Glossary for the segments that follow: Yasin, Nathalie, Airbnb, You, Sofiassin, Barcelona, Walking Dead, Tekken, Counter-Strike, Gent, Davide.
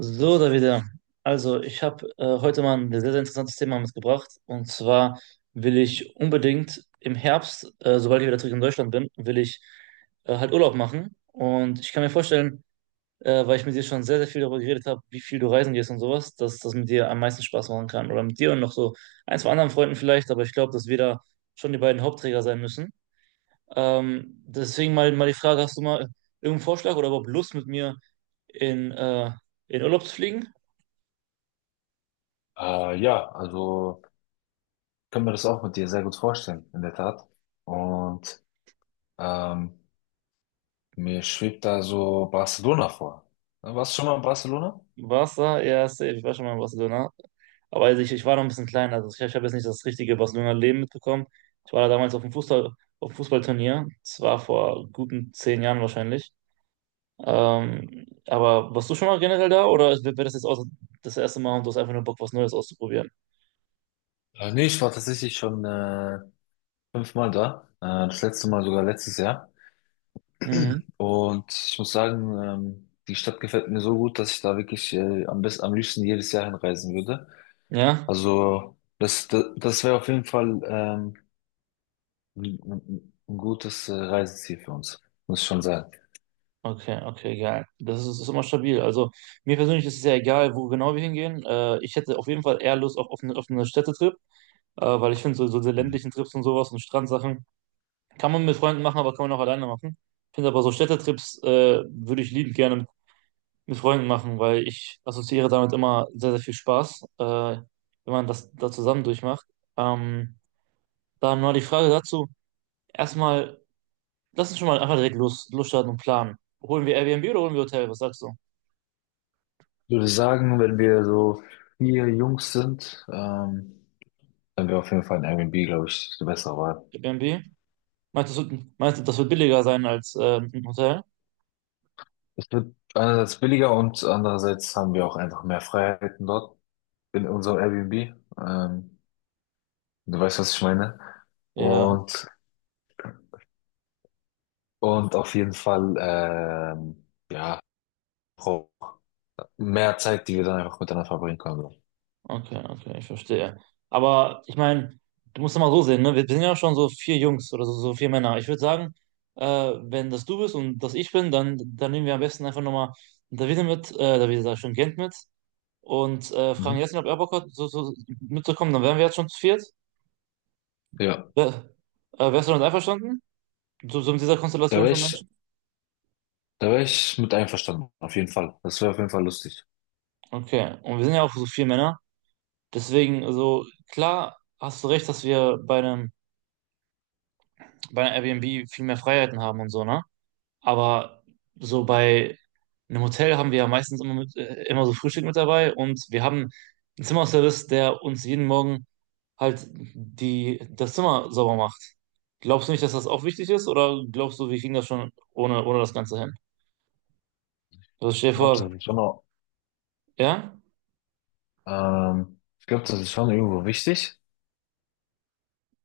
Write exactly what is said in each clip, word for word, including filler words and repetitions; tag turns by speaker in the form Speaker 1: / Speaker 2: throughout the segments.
Speaker 1: So, Davide. Also, ich habe äh, heute mal ein sehr, sehr interessantes Thema mitgebracht. Und zwar will ich unbedingt im Herbst, äh, sobald ich wieder zurück in Deutschland bin, will ich äh, halt Urlaub machen. Und ich kann mir vorstellen, äh, weil ich mit dir schon sehr, sehr viel darüber geredet habe, wie viel du reisen gehst und sowas, dass das mit dir am meisten Spaß machen kann. Oder mit dir und noch so ein, zwei anderen Freunden vielleicht. Aber ich glaube, dass wir da schon die beiden Hauptträger sein müssen. Ähm, deswegen mal, mal die Frage, hast du mal irgendeinen Vorschlag oder überhaupt Lust mit mir in, äh, in Urlaub zu fliegen?
Speaker 2: Äh, ja, also kann mir das auch mit dir sehr gut vorstellen, in der Tat. Und ähm, mir schwebt da so Barcelona vor. Äh, Warst du schon mal in Barcelona?
Speaker 1: Barca, ja, safe. Ich war schon mal in Barcelona. Aber also ich, ich war noch ein bisschen klein. Also ich, ich habe jetzt nicht das richtige Barcelona-Leben mitbekommen. Ich war da damals auf dem Fußball, auf dem Fußballturnier. Das war vor guten zehn Jahren wahrscheinlich. Ähm, aber warst du schon mal generell da oder wäre das jetzt auch das erste Mal und du hast einfach nur Bock, was Neues auszuprobieren?
Speaker 2: Äh, nee, ich war tatsächlich schon äh, fünfmal da. Äh, das letzte Mal sogar letztes Jahr.
Speaker 1: Mhm.
Speaker 2: Und ich muss sagen, ähm, die Stadt gefällt mir so gut, dass ich da wirklich äh, am besten, am liebsten jedes Jahr hinreisen würde.
Speaker 1: Ja?
Speaker 2: Also das, das, das wäre auf jeden Fall ähm, ein, ein ein gutes äh, Reiseziel für uns, muss ich schon sagen.
Speaker 1: Okay, okay, geil. Das ist, ist immer stabil. Also mir persönlich ist es ja egal, wo genau wir hingehen. Äh, ich hätte auf jeden Fall eher Lust auf, auf, eine- auf einen Städtetrip, äh, weil ich finde so, so diese ländlichen Trips und sowas und Strandsachen. Kann man mit Freunden machen, aber kann man auch alleine machen. Ich finde aber so Städtetrips äh, würde ich liebend gerne mit, mit Freunden machen, weil ich assoziiere damit immer sehr, sehr viel Spaß, äh, wenn man das da zusammen durchmacht. Ähm, dann mal die Frage dazu. Erstmal, lass uns schon mal einfach direkt los, losstarten und planen. Holen wir Airbnb oder holen wir Hotel? Was sagst du?
Speaker 2: Ich würde sagen, wenn wir so vier Jungs sind, ähm, dann wäre auf jeden Fall ein Airbnb, glaube ich, die bessere Wahl.
Speaker 1: Airbnb? Meinst du, es wird- meinst du, das wird billiger sein als äh, ein Hotel?
Speaker 2: Es wird einerseits billiger und andererseits haben wir auch einfach mehr Freiheiten dort in unserem Airbnb. Ähm, du weißt, was ich meine.
Speaker 1: Ja.
Speaker 2: Und, und auf jeden Fall, ähm, ja, auch mehr Zeit, die wir dann einfach miteinander verbringen können. So.
Speaker 1: Okay, okay, ich verstehe. Aber ich meine, du musst es mal so sehen, ne? Wir, wir sind ja schon so vier Jungs oder so, so vier Männer. Ich würde sagen, äh, wenn das du bist und das ich bin, dann, dann nehmen wir am besten einfach nochmal Davide mit, äh, Davide sag ich schon, Gent mit und äh, fragen
Speaker 2: Mhm.
Speaker 1: Yasin, ob er Bock hat, so, so mitzukommen. Dann wären wir jetzt schon zu viert.
Speaker 2: Ja,
Speaker 1: Wär, äh, wärst du damit einverstanden? So, so mit dieser
Speaker 2: da
Speaker 1: Konstellation
Speaker 2: wäre
Speaker 1: von
Speaker 2: ich,
Speaker 1: Menschen?
Speaker 2: da wäre ich mit einverstanden, auf jeden Fall. Das wäre auf jeden Fall lustig.
Speaker 1: Okay, und wir sind ja auch so vier Männer. Deswegen, also klar hast du recht, dass wir bei einem, bei einer Airbnb viel mehr Freiheiten haben und so, ne? Aber so bei einem Hotel haben wir ja meistens immer, mit, äh, immer so Frühstück mit dabei und wir haben einen Zimmerservice, der uns jeden Morgen halt die, das Zimmer sauber macht. Glaubst du nicht, dass das auch wichtig ist oder glaubst du, wir kriegen das schon ohne, ohne das Ganze hin? Also stell dir
Speaker 2: Ich glaube,
Speaker 1: vor,
Speaker 2: das ist schon.
Speaker 1: ja?
Speaker 2: Ähm, ich glaube, das ist schon irgendwo wichtig.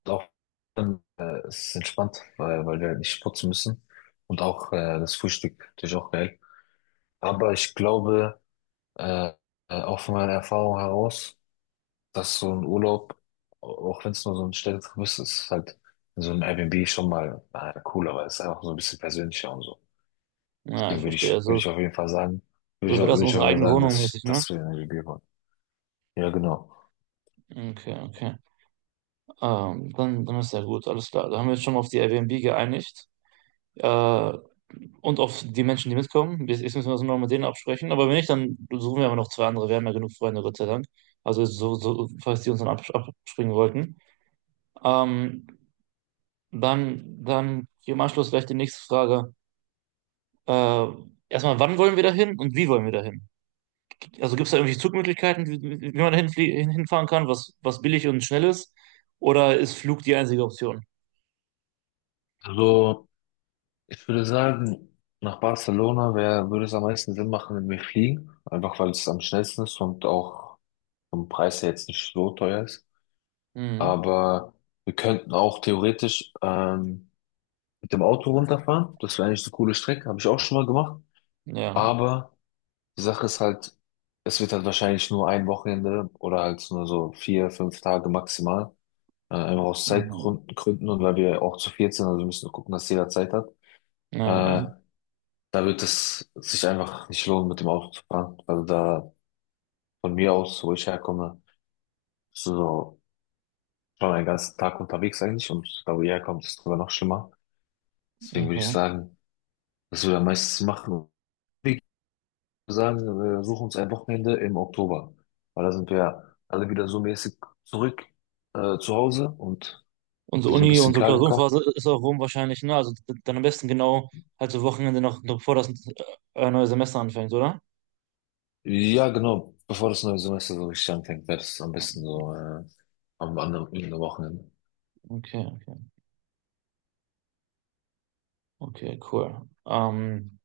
Speaker 2: Auch dann, äh, es ist entspannt, weil, weil wir halt nicht putzen müssen. Und auch äh, das Frühstück natürlich auch geil. Aber ich glaube, äh, äh, auch von meiner Erfahrung heraus, dass so ein Urlaub, au- auch wenn es nur so ein Städtetrip ist, ist halt in so einem Airbnb schon mal äh, cooler, weil es ist einfach so ein bisschen persönlicher und so.
Speaker 1: Ja, ich
Speaker 2: Deswegen würde
Speaker 1: verstehe.
Speaker 2: ich, würde
Speaker 1: Also,
Speaker 2: ich auf jeden Fall sagen, würde ich,
Speaker 1: das
Speaker 2: auch-
Speaker 1: wäre das
Speaker 2: würde ich auf
Speaker 1: unsere
Speaker 2: jeden Fall
Speaker 1: eigene
Speaker 2: sagen,
Speaker 1: Wohnung
Speaker 2: dass,
Speaker 1: mäßig, ne?
Speaker 2: dass wir in der W G waren. Ja, genau.
Speaker 1: Okay, okay. Ähm, dann, dann ist ja gut, alles klar. Da haben wir uns schon mal auf die Airbnb geeinigt. Äh, und auf die Menschen, die mitkommen. Jetzt jetzt müssen wir uns noch mit denen absprechen. Aber wenn nicht, dann suchen wir aber noch zwei andere. Wir haben ja genug Freunde, Gott sei Dank. Also so, so, falls die uns dann abs- abspringen wollten. Ähm, dann, dann hier im Anschluss gleich die nächste Frage. Äh, erstmal, wann wollen wir da hin und wie wollen wir da hin? Also gibt es da irgendwelche Zugmöglichkeiten, wie, wie wie man da hinflie- hin, hinfahren kann, was, was billig und schnell ist? Oder ist Flug die einzige Option?
Speaker 2: Also, ich würde sagen, nach Barcelona wär, würde es am meisten Sinn machen, wenn wir fliegen. Einfach weil es am schnellsten ist und auch vom Preis her jetzt nicht so teuer ist.
Speaker 1: Mhm.
Speaker 2: Aber wir könnten auch theoretisch ähm, mit dem Auto runterfahren. Das wäre eigentlich eine coole Strecke, habe ich auch schon mal gemacht.
Speaker 1: Ja.
Speaker 2: Aber die Sache ist halt, es wird halt wahrscheinlich nur ein Wochenende oder halt nur so vier, fünf Tage maximal. Äh, einfach aus
Speaker 1: Ah.
Speaker 2: Zeitgründen Gründen und weil wir auch zu viert sind, also wir müssen gucken, dass jeder Zeit hat.
Speaker 1: Ja,
Speaker 2: Äh, Da wird es sich einfach nicht lohnen, mit dem Auto zu fahren. Also da von mir aus, wo ich herkomme, bist du so schon einen ganzen Tag unterwegs eigentlich und da wo ihr herkommt, ist es sogar noch schlimmer. Deswegen würde ich
Speaker 1: okay.
Speaker 2: sagen, was wir da meistens machen, wir sagen, wir suchen uns ein Wochenende im Oktober. Weil da sind wir alle wieder so mäßig zurück äh, zu Hause und
Speaker 1: Unsere
Speaker 2: so ein
Speaker 1: Uni,
Speaker 2: bisschen
Speaker 1: unsere
Speaker 2: klargekommen.
Speaker 1: Klausurenphase ist auch rum wahrscheinlich, ne? Also d- dann am besten genau halt so Wochenende noch, noch bevor das äh, neue Semester anfängt, oder?
Speaker 2: Ja, genau, bevor das neue Semester so richtig anfängt, wäre das am besten so äh, am anderen Wochenende.
Speaker 1: Okay, okay. Okay, cool. Ähm,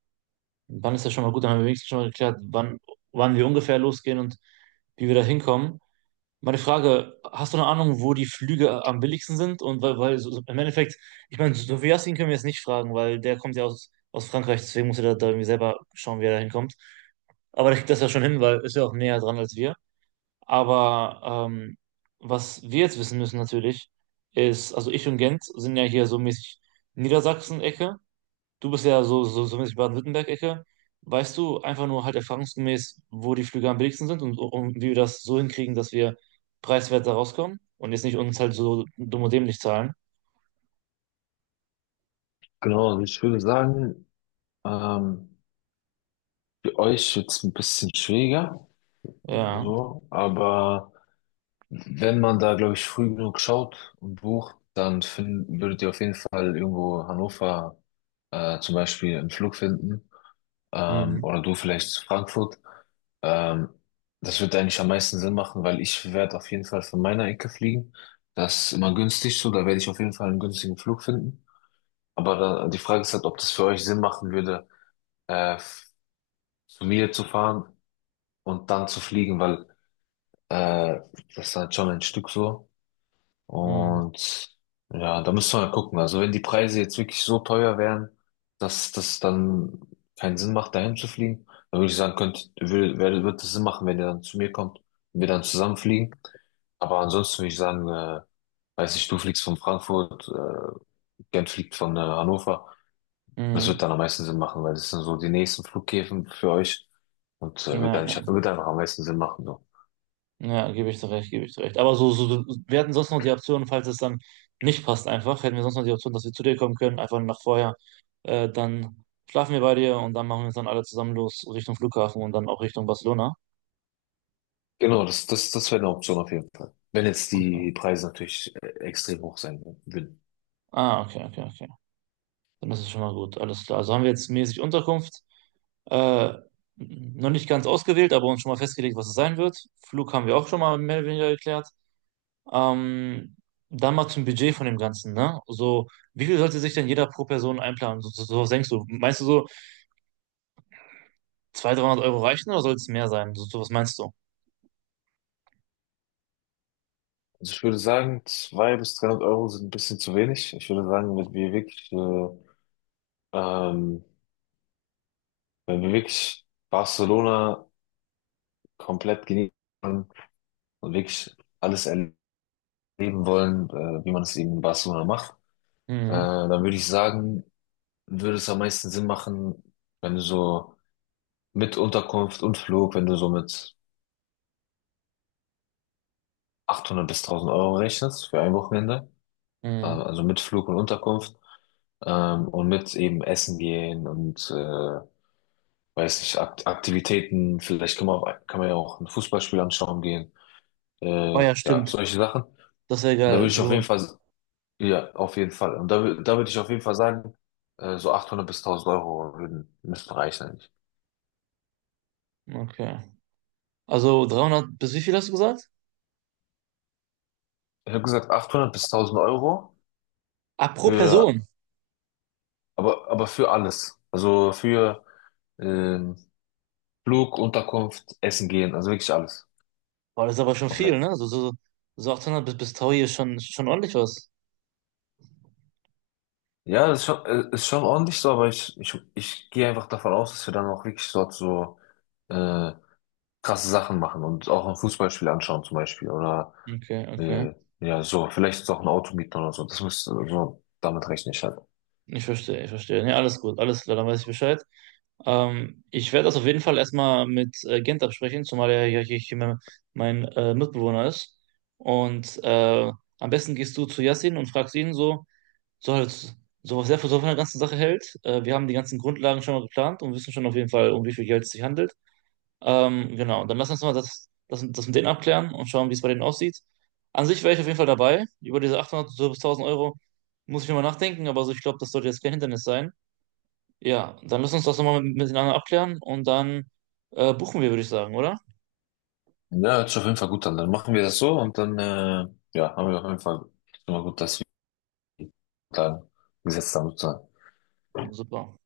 Speaker 1: dann ist ja schon mal gut, dann haben wir wenigstens schon mal geklärt, wann, wann wir ungefähr losgehen und wie wir da hinkommen. Meine Frage, hast du eine Ahnung, wo die Flüge am billigsten sind? Und weil, weil so, so im Endeffekt, ich meine, Sofiassin können wir jetzt nicht fragen, weil der kommt ja aus, aus Frankreich, deswegen muss er da, da irgendwie selber schauen, wie er da hinkommt. Aber der kriegt das ja schon hin, weil ist ja auch näher dran als wir. Aber ähm, was wir jetzt wissen müssen natürlich, ist, also ich und Gent sind ja hier so mäßig Niedersachsen-Ecke. Du bist ja so, so, so mäßig Baden-Württemberg-Ecke. Weißt du einfach nur halt erfahrungsgemäß, wo die Flüge am billigsten sind und, und wie wir das so hinkriegen, dass wir preiswert da rauskommen und jetzt nicht uns halt so dumm und dämlich zahlen?
Speaker 2: Genau, also ich würde sagen, ähm, für euch jetzt ein bisschen schwieriger,
Speaker 1: Ja.
Speaker 2: so, aber wenn man da, glaube ich, früh genug schaut und bucht, dann find, würdet ihr auf jeden Fall irgendwo Hannover äh, zum Beispiel einen Flug finden ähm,
Speaker 1: Mhm.
Speaker 2: oder du vielleicht zu Frankfurt. Ähm, das wird eigentlich am meisten Sinn machen, weil ich werde auf jeden Fall von meiner Ecke fliegen. Das ist immer günstig so, da werde ich auf jeden Fall einen günstigen Flug finden. Aber da, die Frage ist halt, ob das für euch Sinn machen würde, äh, zu mir zu fahren und dann zu fliegen, weil Äh, das ist halt schon ein Stück so.
Speaker 1: Mhm.
Speaker 2: Und ja, da müssen wir mal gucken. Also wenn die Preise jetzt wirklich so teuer wären, dass das dann keinen Sinn macht, dahin zu fliegen, dann würde ich sagen, könnt, will, wer- wird es Sinn machen, wenn ihr dann zu mir kommt und wir dann zusammen fliegen. Aber ansonsten würde ich sagen, äh, weiß nicht, du fliegst von Frankfurt, äh, Gent fliegt von äh, Hannover. Das
Speaker 1: Mhm.
Speaker 2: wird dann am meisten Sinn machen, weil das sind so die nächsten Flughäfen für euch und äh, wird
Speaker 1: Ja.
Speaker 2: eigentlich, wird einfach am meisten Sinn machen. So.
Speaker 1: Ja, gebe ich dir recht, gebe ich dir recht. Aber so, so, wir hatten sonst noch die Option, falls es dann nicht passt, einfach, hätten wir sonst noch die Option, dass wir zu dir kommen können, einfach nach vorher. Äh, dann schlafen wir bei dir und dann machen wir uns dann alle zusammen los Richtung Flughafen und dann auch Richtung Barcelona.
Speaker 2: Genau, das, das, das wäre eine Option auf jeden Fall. Wenn jetzt
Speaker 1: Okay.
Speaker 2: die Preise natürlich äh, extrem hoch sein würden.
Speaker 1: Ah, okay, okay, okay. Dann ist es schon mal gut, alles klar. Also haben wir jetzt mäßig Unterkunft. Äh, noch nicht ganz ausgewählt, aber uns schon mal festgelegt, was es sein wird. Flug haben wir auch schon mal mehr oder weniger geklärt. Ähm, dann mal zum Budget von dem Ganzen, ne? So, wie viel sollte sich denn jeder pro Person einplanen? So, so, so was denkst du? Meinst du so zweihundert, dreihundert Euro reichen oder soll es mehr sein? So, so was meinst du?
Speaker 2: Also ich würde sagen, zweihundert bis dreihundert Euro sind ein bisschen zu wenig. Ich würde sagen, wenn wir wirklich, äh, ähm, wenn wir wirklich Barcelona komplett genießen wollen und wirklich alles erleben wollen, äh, wie man es eben in Barcelona macht, äh,
Speaker 1: Mhm,
Speaker 2: dann würde ich sagen, würde es am meisten Sinn machen, wenn du so mit Unterkunft und Flug, wenn du so mit achthundert bis tausend Euro rechnest für ein Wochenende. äh,
Speaker 1: mhm.
Speaker 2: also mit Flug und Unterkunft ähm, und mit eben Essen gehen und äh, weiß nicht, Ak Aktivitäten, vielleicht kann man, auch, kann man ja auch ein Fußballspiel anschauen gehen,
Speaker 1: Oh
Speaker 2: äh,
Speaker 1: ja,
Speaker 2: ja,
Speaker 1: stimmt.
Speaker 2: solche Sachen. Und
Speaker 1: Das wäre
Speaker 2: da würde
Speaker 1: geil.
Speaker 2: ich auf jeden
Speaker 1: So,
Speaker 2: Fall, ja, auf jeden Fall. Und da, wür- da würde ich auf jeden Fall sagen, äh, so achthundert bis tausend Euro würden, müssten reichen eigentlich.
Speaker 1: okay. Also dreihundert bis wie viel hast du gesagt?
Speaker 2: Ich habe gesagt achthundert bis tausend Euro
Speaker 1: Ah, pro
Speaker 2: für,
Speaker 1: Person.
Speaker 2: aber, aber für alles. Also für ähm, Flug, Unterkunft, Essen gehen, also wirklich alles.
Speaker 1: Boah, das ist aber schon viel,
Speaker 2: Komplett.
Speaker 1: ne? So, so, so achthundert bis, bis tausend ist schon, schon ordentlich was.
Speaker 2: Ja, das ist schon, äh, ist schon ordentlich so, aber ich, ich, ich gehe einfach davon aus, dass wir dann auch wirklich dort so äh, krasse Sachen machen und auch ein Fußballspiel anschauen zum Beispiel oder
Speaker 1: Okay, okay.
Speaker 2: äh, ja, so, vielleicht ist auch ein Auto mieten oder so. Das müsste, so damit rechne ich halt.
Speaker 1: Ich verstehe, ich verstehe. Nee, alles gut, alles klar, dann weiß ich Bescheid. Ähm, ich werde das auf jeden Fall erstmal mit äh, Gent absprechen, zumal er ja hier, hier mein, mein äh, Mitbewohner ist. Und äh, am besten gehst du zu Yassin und fragst ihn so, so halt, so was er für so von der ganzen Sache hält. Äh, wir haben die ganzen Grundlagen schon mal geplant und wissen schon auf jeden Fall, um wie viel Geld es sich handelt. Ähm, genau, dann lass uns mal das, das, das mit denen abklären und schauen, wie es bei denen aussieht. An sich wäre ich auf jeden Fall dabei. Über diese achthundert bis tausend Euro muss ich nochmal nachdenken, aber so, ich glaube, das sollte jetzt kein Hindernis sein. Ja, dann müssen wir uns das nochmal miteinander abklären und dann äh, buchen wir, würde ich sagen, oder?
Speaker 2: Ja, hört sich auf jeden Fall gut an. Dann machen wir das so und dann äh, ja, haben wir auf jeden Fall schon mal gut, dass wir dann gesetzt haben sozusagen.
Speaker 1: Super.